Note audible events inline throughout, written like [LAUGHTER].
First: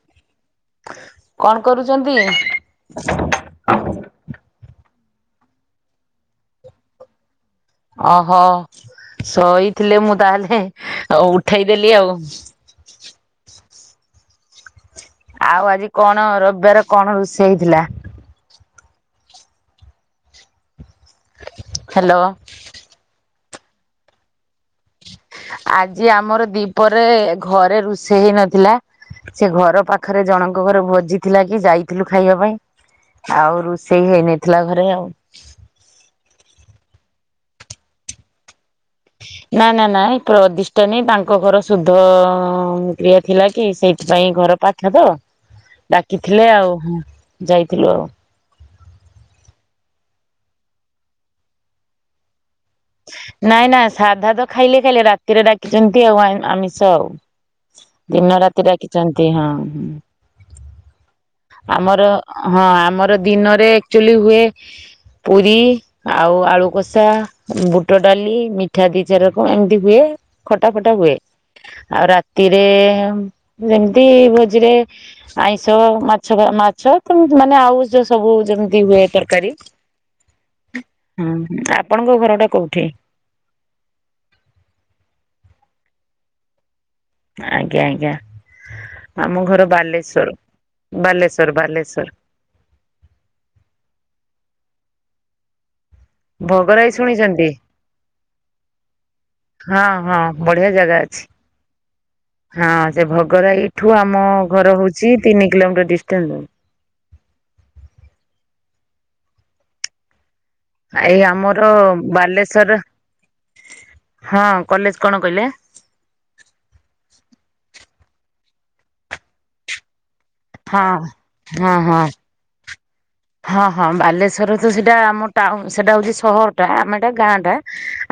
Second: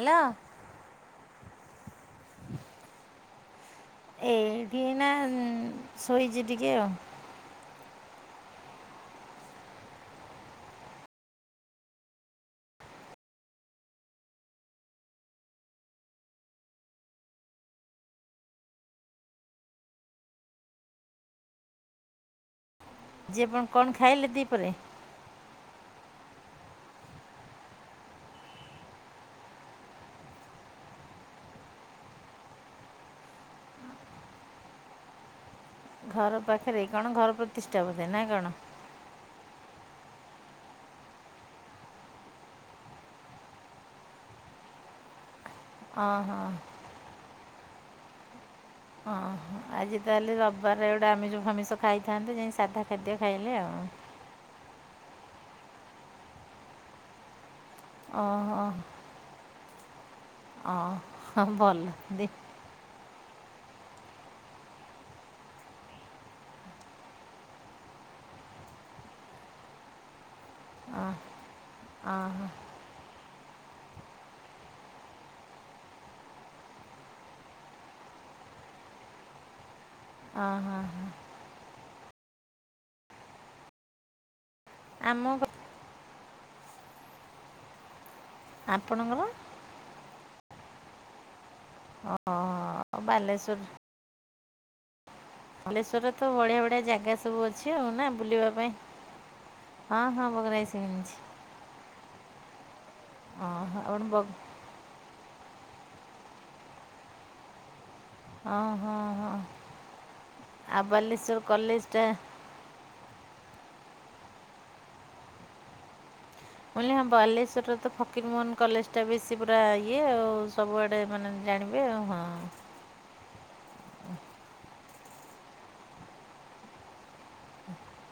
Hello. କଣ କରୁଚନ୍ତି? ଏଇଠି-ଇ ଏଇନା ଶୋଇଛି ଟିକେ ଆଉ। ଓହୋଃ ଶୋଇଥିଲେ ମୁଁ ତାହେଲେ ଉଠେଇଦେଲି ଆଉ। ଆଉ ଆଜି କଣ ରବିବାର କଣ ରୋଷେଇ ହେଇଥିଲା? ହ୍ୟାଲୋ। ଜୀବନ କଣ ଖାଇଲେ ଦିପରେ? ଆଜି ଆମର ଦିପରେ ଘରେ ରୋଷେଇ ହେଇନଥିଲା। ସେ ଘର ପାଖରେ ଜଣଙ୍କ ଘରେ ଭୋଜି ଥିଲା କି ଯାଇଥିଲୁ ଖାଇବା ପାଇଁ। ଆଉ ରୋଷେଇ ହେଇନଥିଲା ଘରେ ଆଉ। ଘର ପାଖରେ କଣ ଘର ପ୍ରତିଷ୍ଠା ବୋଧେ ନା କଣ? ନା-ନା-ନା ଏଇ ପ୍ରଦିଷ୍ଠା ନୁହେଁ ତାଙ୍କ ଘର ଶୁଦ୍ଧ-ଅ-ଅ-ଅ କ୍ରିୟା ଥିଲା କି ସେଇଥିପାଇଁ ଘର ପାଖ୍ ପାଖ ତ, ଓହୋ ଡାକିଥିଲେ ଆଉ ଯାଇଥିଲୁ ଆଉ। ଅଁ ହ, ଆଜି ତାହେଲେ ରବିବାର ଗୋଟେ ଆମିଷ ଫାମିଷ ଖାଇଥାନ୍ତେ ଯାଇ ସାଧା ଖାଦ୍ୟ ଖାଇଲେ ଆଉ ନାଇଁ-ନାଇଁ ସାଧା ତ ଖାଇଲେ ଖାଇଲେ ରାତିରେ ଡାକିଛନ୍ତି ଆଉ ଆଇଁ ଆମିଷ ଆଉ। ଦିନ ରାତି ଡାକିଛନ୍ତି ହଁ ହୁଁ। ଅ ଆମର ହଁ ଆମର ଦିନରେ ଆକ୍ଚୁଆଲି ହୁଏ ପୁରି ଆଉ ଆଳୁ କଷା ବୁଟ ଡାଲି ମିଠା ଦି ଚାରି ରକମ ଏମିତି ହୁଏ। ଖଟା ଫଟା ହୁଏ, ଆଉ ଓହୋ ରାତିରେ ଯେମିତି ଭୋଜିରେ ଆଇଁଷ ମା ଛ ମାଛ ତ ମାନେ ଆଉ ଯୋଉ ସବୁ ଯେମିତି ହୁଏ ତରକାରୀ ଅ-ହଁ-ହଁ। ଉଁ ହୁଁ, ଆପଣଙ୍କ ଘରଟା କୋଉଠି? ଆମ ଘ ଆଜ୍ଞା-ଆଜ୍ଞା ଆପଣଙ୍କର ଓହୋ ଆମ ଘର ବାଲେଶ୍ଵର, ବାଲେଶ୍ଵର-ବାଲେଶ୍ଵର। ଅ ହଁ ବାଲେଶ୍ୱର ବାଲେଶ୍ଵରରେ ତ ବଢିଆ-ବଢିଆ ଭୋଗରାଇ ଜାଗା ସବୁ ଶୁଣିଛନ୍ତି? ଅଛି ଆଉ ନା ବୁଲିବା ପାଇଁ? ହଁ ହଁ ହଁ-ହଁ ବଢିଆ ଭୋଗରାଇ ଜାଗା ଶୁଣିଛି। ଅଛି। ହଁ ସେ ଓହୋ ଭୋଗରାଇଠୁ ଆପଣ ବଗ ଆମ ଘର ହଉଛି ତିନି କିଲୋମିଟର ଡିଷ୍ଟାଣ୍ଟ୍। ଅ- ହଁ- ହଁ। ଆଉ ଏଇ ବାଲେଶ୍ୱର ଆମର କଲେଜଟା ମୁଁ ବାଲେଶ୍ଵର ହଁ କଲେଜ କଣ କହିଲେ ମୁ କହିଲି ହ ବାଲେଶ୍ଵରରେ ତ ଫକୀର ମୋହନ କଲେଜ ଟା ବେଶୀ ପୁରା ଇଏ ଆଉ ହଁ ସବୁଆଡ଼େ ମାନେ ଜାଣିବେ ଆଉ ହଁ। ହଁ ହଁ ବାଲେଶ୍ଵରରେ ତ ସେଇଟା ଆମ ଟାଉନ ସେଇଟା ହଉଛି ସହର ଟା ଆମେ ଏଇଟା ଗାଁ ଟା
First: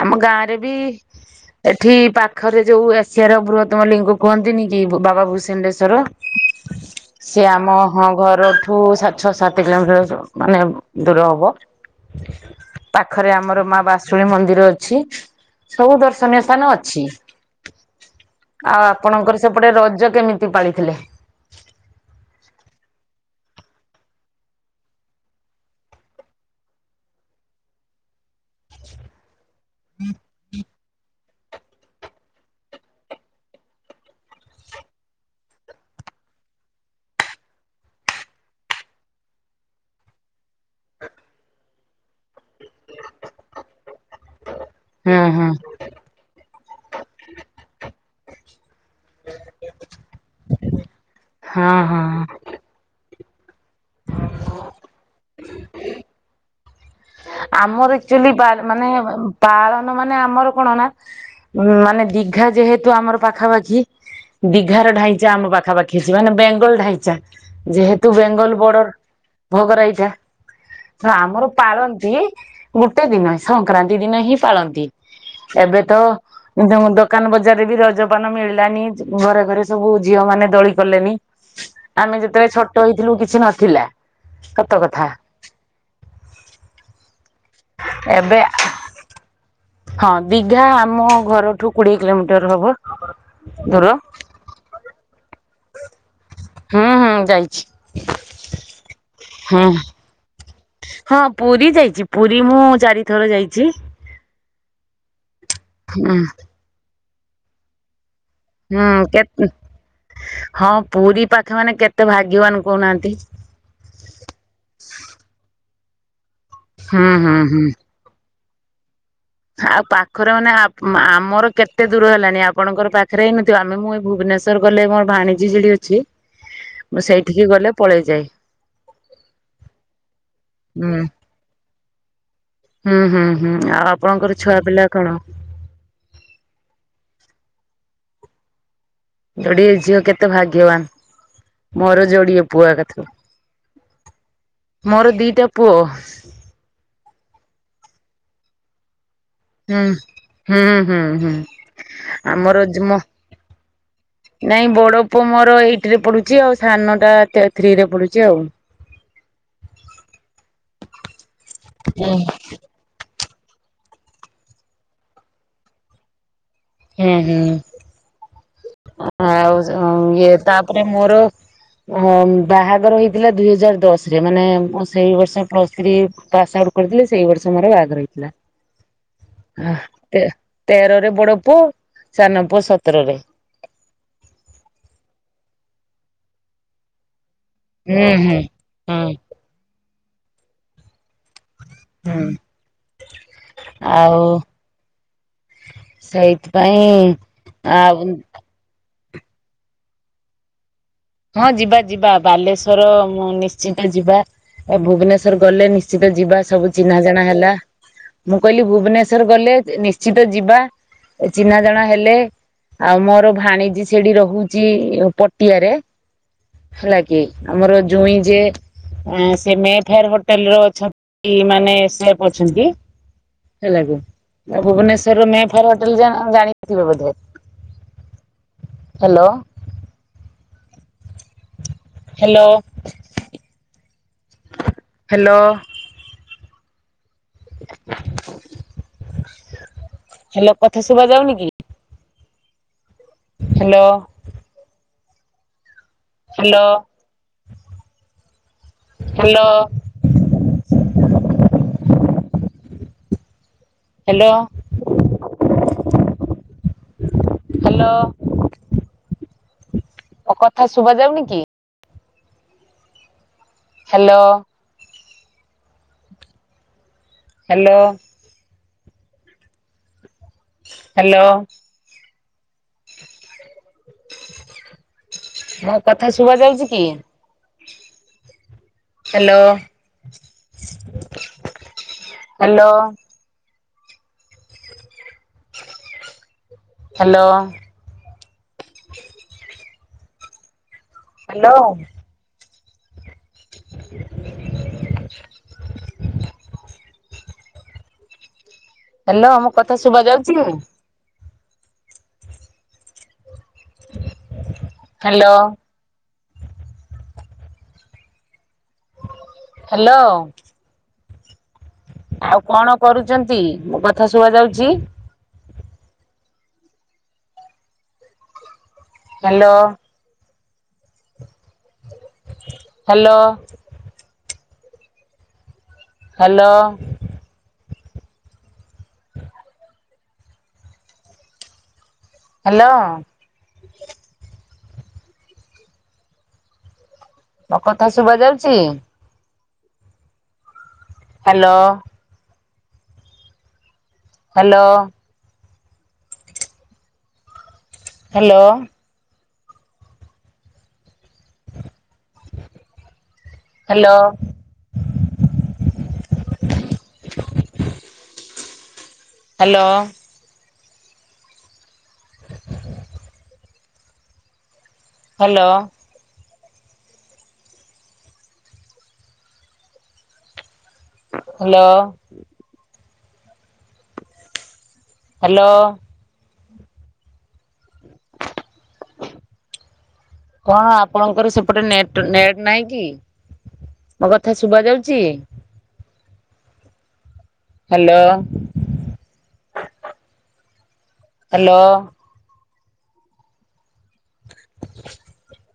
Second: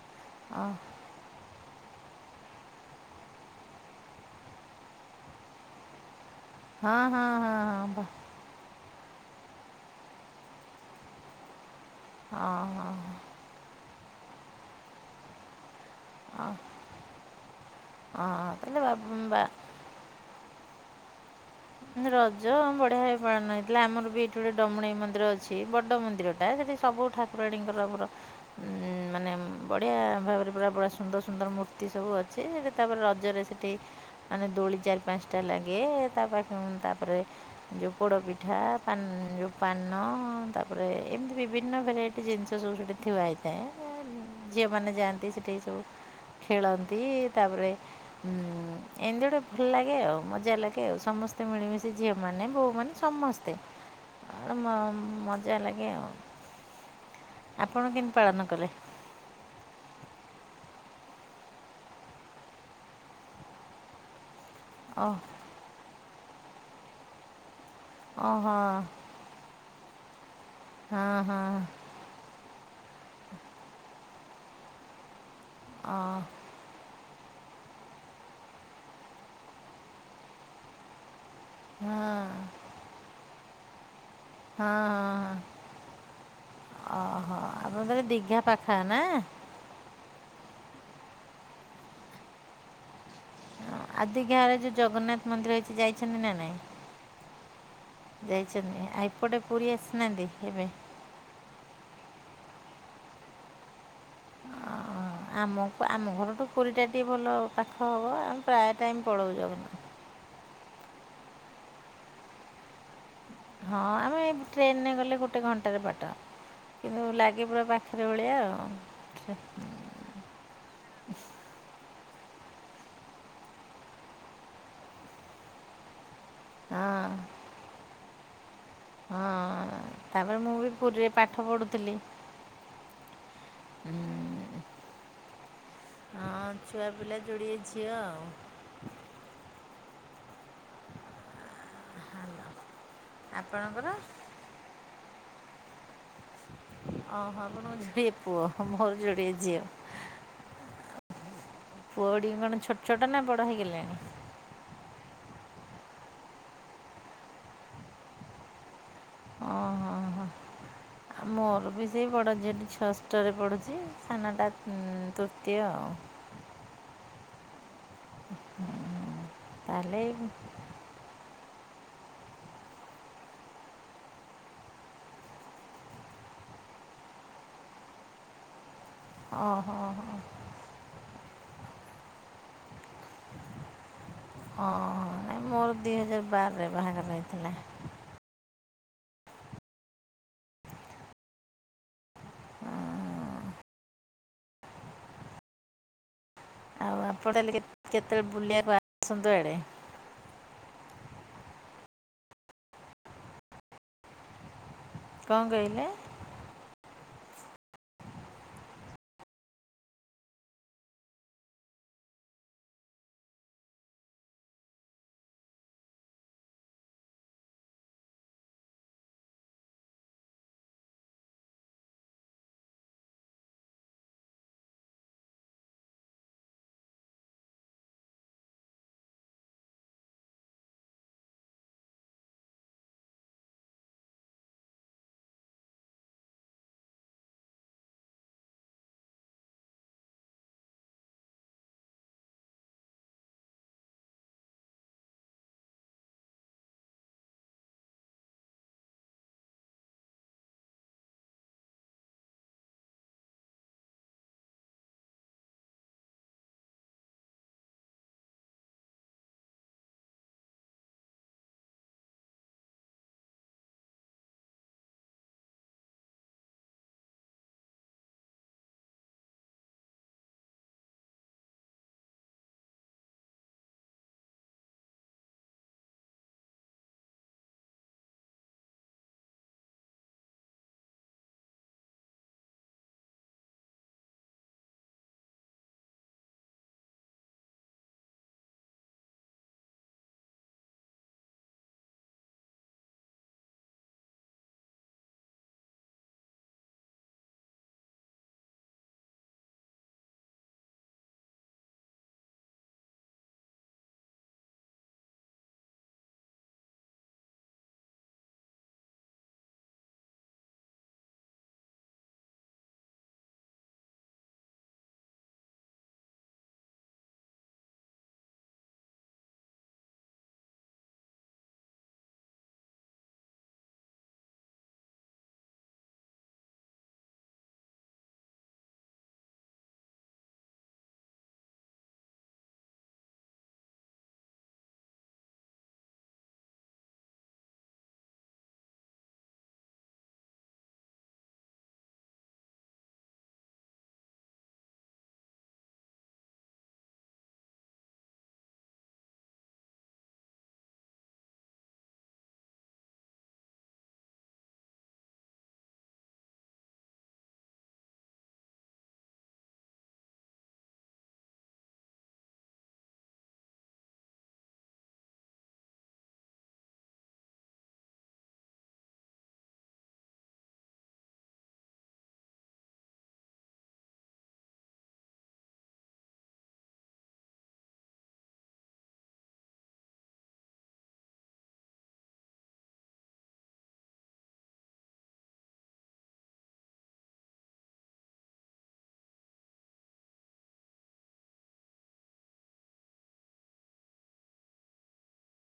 ଆମ ଗାଁରେ ବି [UNINTELLIGIBLE] ଏଠି ପାଖରେ ଯୋଉ ଏସିଆ ର ବୃହତ୍ତମ ଲିଙ୍ଗ କୁହନ୍ତିନି କି ବାବା ଭୂସଣ୍ଡେଶ୍ଵର ସେ ଆମ ହଁ ଘର ଠୁଁ ସାତ ଛଅ ସାତ କିଲୋମିଟର ମାନେ ଦୂର ହବ ହଁ ହଁ ପାଖରେ ଆମର ମା ବାସ ଶୁଣ ମନ୍ଦିର ଅଛି ସବୁ ଦର୍ଶନୀୟ ହଁ ସ୍ଥାନ ଅଛି। ହଁ ଆଉ ଆପଣଙ୍କର ତାହେଲେ ସେପଟେ ରଜ କେମିତି ପାଳିଥିଲେ? ରଜ ବଢିଆ ଭାବେ ପାଳନ ହେଇଥିଲା ଆମର ବି ଏଠି ଗୋଟେ ଡମଣେଇ ମନ୍ଦିର ଅଛି ବଡ ମନ୍ଦିର ଟା ସେଠି ସବୁ ଠାକୁରାଣୀଙ୍କର ପୁରା ମାନେ ବଢ଼ିଆ ଭାବରେ ପୁରା ବ ସୁନ୍ଦର ସୁନ୍ଦର ମୂର୍ତ୍ତି ସବୁ ଅଛି ସେଠି ତାପରେ ରଜରେ ସେଠି ମାନେ ଦୋଳି ଚାରି ପାଞ୍ଚ ଟା ଲାଗେ ତା ପାଖ ତାପରେ ଯୋଉ ପୋଡ ପିଠା ଯୋଉ ପାନ ତାପରେ ଏମିତି ବିଭିନ୍ନ ଭେରାଇଟି ସେ ଜିନିଷ ସବୁ ସେଇଠି ଥଥିବାଆ ହେଇଥାଏ ଝିଅମାନେ ହୁଁ ଯାଆନ୍ତି ହୁଁ ସେଇଠିି ସବୁ ଖେଳନ୍ତି ତାପରେ ଉମ ଏମିତି ଗୋଟେ ଭଲ ଲାଗେ ଆଉ ମଜା ଲାଗେ ଆଉ ସମସ୍ତେ ତେ ହଁ ମିଳିମିଶି ହଁ ଝିଅ ମାନେ ବୋଉମାନେ ସମସ୍ତେ ଆ ମ ମଜା ଲାଗେ ଆଉ ଆପଣ ଆମର କେମିତି ଆଚୁଆଲି ପାଳନ ବାର କଲେ ମାନେ ପାଳନ ମାନେ ଆମର କଣ ନା ମାନେ ଦିଘା ଯେହେତୁ ଆମର ପାଖାପାଖି ଦିଘାର ଓ ଢାଇଚା ଆମ ପାଖାପାଖି ଅଛି ମାନେ ବେଙ୍ଗଲ ଢାଇଚା ଯେହେତୁ ତୁ ଓ ବେଙ୍ଗଲ ହଁ ବର୍ଡର ଭୋଗ ରାଇତା ହଁ ତେଣୁ ଆମର ହଁ ପାଳନ ଗୋଟେ ଦିନ ସଂକ୍ରାନ୍ତି ଦିନ ହିଁ ପାଳନ୍ତି ଏବେ ତ ଓ ତ ଦୋକାନ ବଜାରରେ ବି ରଜପାନ ମିଳିଲାନି ଘରେ ଘରେ ସବୁ ଝିଅ ମାନେ ଦୋଳି କଲେଣିି ହଁ ଆମେ ଯେତେବେଳେ ଛୋଟ ହେଇଥିଲୁ କିଛି ନଥିଲା ହଁ ସତ କଥା ହଁ ହଁ ଓହୋ ଆପଣ ତାହେଲେ ଏବେ ଦୀଘା ପାଖା ନା? ହଁ ଦିଘା ଆମ ଘରଠୁ କୋଡିଏ କିଲୋମିଟର ହବ। ଦୂର ଆଦି ଗାଁରେ ଯୋଉ ଜଗନ୍ନାଥ ମନ୍ଦିର ଅଛି ଯାଇଛନ୍ତି ନା? ହୁଁ ହୁଁ ଯାଇଛି ଯାଇଛନ୍ତି ଆ ଏପଟେ ହୁଁ ପୁରୀ ଆସିନାହାନ୍ତି କେବେ? ହଁ ପୁରୀ ଯାଇଛି ପୁରୀ ମୁଁ ଚାରିଥର ଯାଇଛି। ଅ ଆମକୁ ଆମ ହୁଁ ଘର ଠୁ ପୁରୀ ଟା ଟିକେ ଭଲ ପାଖ ହବ ଆଉ ହୁଁ କେ ହଁ ପୁରୀ ପାଖ ମାନେ କେତେ ଭାଗ୍ୟବାନ କହୁନାହାନ୍ତି ହଁ ଆମେ ଟ୍ରେନରେ ଗଲେ ଗୋଟେ ଘଣ୍ଟାରେ ବାଟ କିନ୍ତୁ ହୁଁ ହୁଁ ଲାଗେ ପୁର ହୁଁ ପାଖରେ ଭଳିଆ ଆଉ ଆଉ ପାଖରେ ମାନେ ଆମର କେତେ ଦୂର ହେଲାଣି ଆପଣଙ୍କର ପାଖରେ ହେଇନଥିବ ଆମେ ମୁଁ ଭୁବନେଶ୍ୱର ର ଗଲେ ମୋର ଭାଣିଜୀ ସେଠି ଅଛି ମୁଁ ହଁ ସେଇଠିକି ଗଲେ ପଳେଇ ଯାଏ ହଁ ତାପରେ ମୁଁ ବି ହୁଁ। ପୁରୀରେ ପାଠ ପଢୁଥିଲି ହୁଁ ହୁଁ ହୁଁ ଆଉ ଆପଣଙ୍କର ଛୁଆ ପିଲା କଣ? ହଁ ଛୁଆ ପିଲା ଯୋଡିଏ ଝିଅ ଆଉ ଯୋଡିଏ ଝିଅ କେତେ ଭାଗ୍ୟବାନ ମୋର ଯୋଡିଏ ପୁଅ [INAUDIBLE] ଆପଣଙ୍କର? ମୋର ଦିଟା ପୁଅ। ଅ ହ ଆପଣଙ୍କର ଦି ପୁଅ ମୋର ଯୋଡିଏ ଝିଅ। ହୁଁ। ହୁଁ ହୁଁ ଝିଅ ହୁଁ ପୁଅ ଟି ଆମର କଣ ଛୋଟ ମୋ ଛୋଟ ନା ବଡ ହେଇଗଲେଣି? ନାଇଁ ବଡ ପୁଅ ମୋର ଏଇଟ ରେ ପଡୁଛି ଆଉ ସାନ ଟା ଥ୍ରୀରେ ପଡୁଛି ଆଉ। ଓହୋ ହୋ ଆ ମୋର ବି ସେଇ ହୁଁ ବଡ ଝିଅଟି ଛଅ ଷଷ୍ଟରେ ପଡ଼ୁଛି ସାନଟା ତୃତୀୟ ଆଉ। ହୁଁ ହୁଁ। ଆଉ ତା'ହେଲେ ଇଏ ତାପରେ ମୋର ହ ବାହାଘର ହେଇଥିଲା ଦୁଇହଜାର ଦଶରେ ମାନେ ମୁଁ ସେଇ ବର୍ଷ ପ୍ଲସ୍ ଥ୍ରୀ ପାସ୍ ଆଉଟ୍ କରିଥିଲି ସେଇ ବର୍ଷ ମୋର ବାହାଘର ହେଇଥିଲା। [INAUDIBLE] ଓହୋ ତେରରେ ବଡ ପୁଅ ସାନ ପୁଅ ସତରରେ। ଓହ ନାଇଁ ମୋର ଦିହଜାର ବାରରେ ବାହାଘର ହେଇଥିଲା। ହୁଁ ହୁଁ ହୁଁ। ହୁଁ ଆଉ [INAUDIBLE] ଆଉ ଆପଣ ହେଲେ ଆଉ କେତେବେଳେ ବୁଲିବାକୁ ଆସନ୍ତୁ ଇଆଡ଼େ। ହଁ ଯିବା ଯିବା ବାଲେଶ୍ଵର ମୁଁ ନିଶ୍ଚିତ ଯିବା ଏ ଭୁବନେଶ କ'ଣ ଶ୍ଵର ଗଲେ କହିଲେ ନିଶ୍ଚିତ ଯିବା ସବୁ ଚିହ୍ନା ଜଣା ହେଲା। ମୁଁ କହିଲି ଭୁବନେଶ୍ଵର ଗଲେ ନିଶ୍ଚିତ ଯିବା। ଚିହ୍ନା ଜଣା ହେଲେ ଆଉ ମୋର ଭାଣିଜୀ ସେଠି ରହୁଛି ପଟିଆରେ। ହେଲା କି ଆମର ଜୁଇଁ ଜିଏ ସେ ମେ ଫେଆର ହୋଟେଲରେ ଅଛନ୍ତି ମାନେ ସେଫ୍ ଅଛନ୍ତି। ହେଲାକି ତ ଭୁବନେଶ୍ୱରର ମେ ଫେୟାର ହୋଟେଲ ଜାଣିଥିବେ ବୋଧେ? ହ୍ୟାଲୋ। Hello hello. ହେ୍ଲୋ କଥା ଶୁବା ଯାଉନି କି? Hello. Hello hello. Hello. Hello. ମୋ କଥା ଶୁବା ଯାଉନି କି? ହ୍ୟାଲୋ। ହ୍ୟାଲୋ। ହ୍ୟାଲୋ। ମୋ କଥା ଶୁବା ଯାଉଛି କି? Hello hello. Hello. Hello. [INAUDIBLE] Hello ମୋ କଥା ଶୁଭା ଯାଉଛିକି ନାହିଁ? ହାଲୋ। ହାଲୋ। ଆଉ କଣ କରୁଚନ୍ତି ମୋ କଥା ଶୁଭା ଯାଉଛି? ହାଲୋ। ହାଲୋ ହାଲୋ ହାଲୋ ମୋ କଥା ଶୁଭା ଯାଉଛି? Hello hello. Hello hello. Hello. Hello. Hello. Hello. କଣ ଆପଣଙ୍କର ସେପଟେ ନେଟ ନେଟ ନାହିଁକି ମୋକଥା ଶୁଭା ଯାଉଛି ହାଲୋ। ହାଲୋ। [UNINTELLIGIBLE]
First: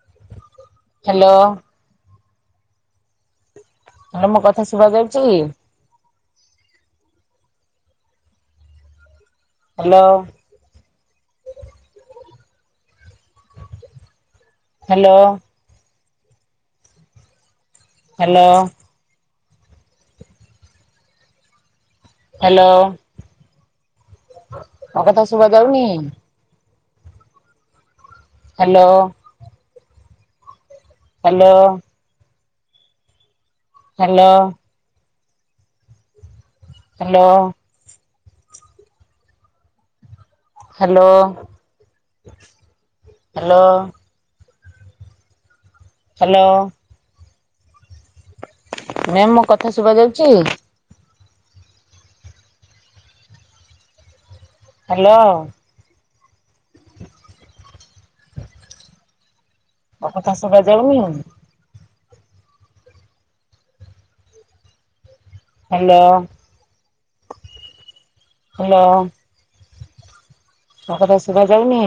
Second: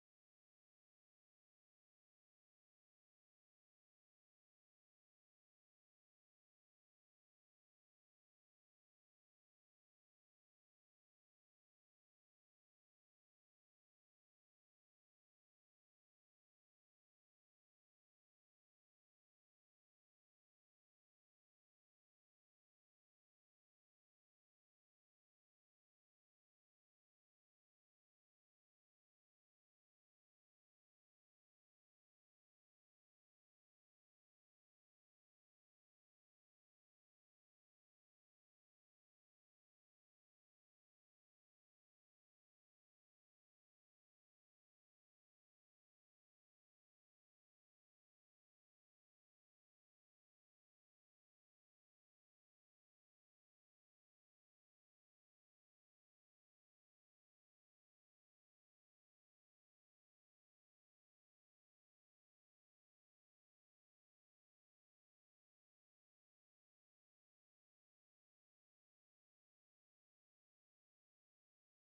ହ୍ୟାଲୋ। ଆଉ ମୋ କଥା ଶୁଭା ଯାଉଛି। ହାଲୋ। ହାଲୋ ହାଲୋ ହାଲୋ ମୋ କଥା ଶୁଭା ଯାଉନି। Hello hello hello hello hello hello hello ma'am ମୋ କଥା ଶୁଭା ଯାଉଚି। ହାଲୋ ମୋ କଥା ସୁଭା ଯାଉନି? ହାଲୋ ହାଲୋ ମୋ କଥା ଶୁଭା ଯାଉନି?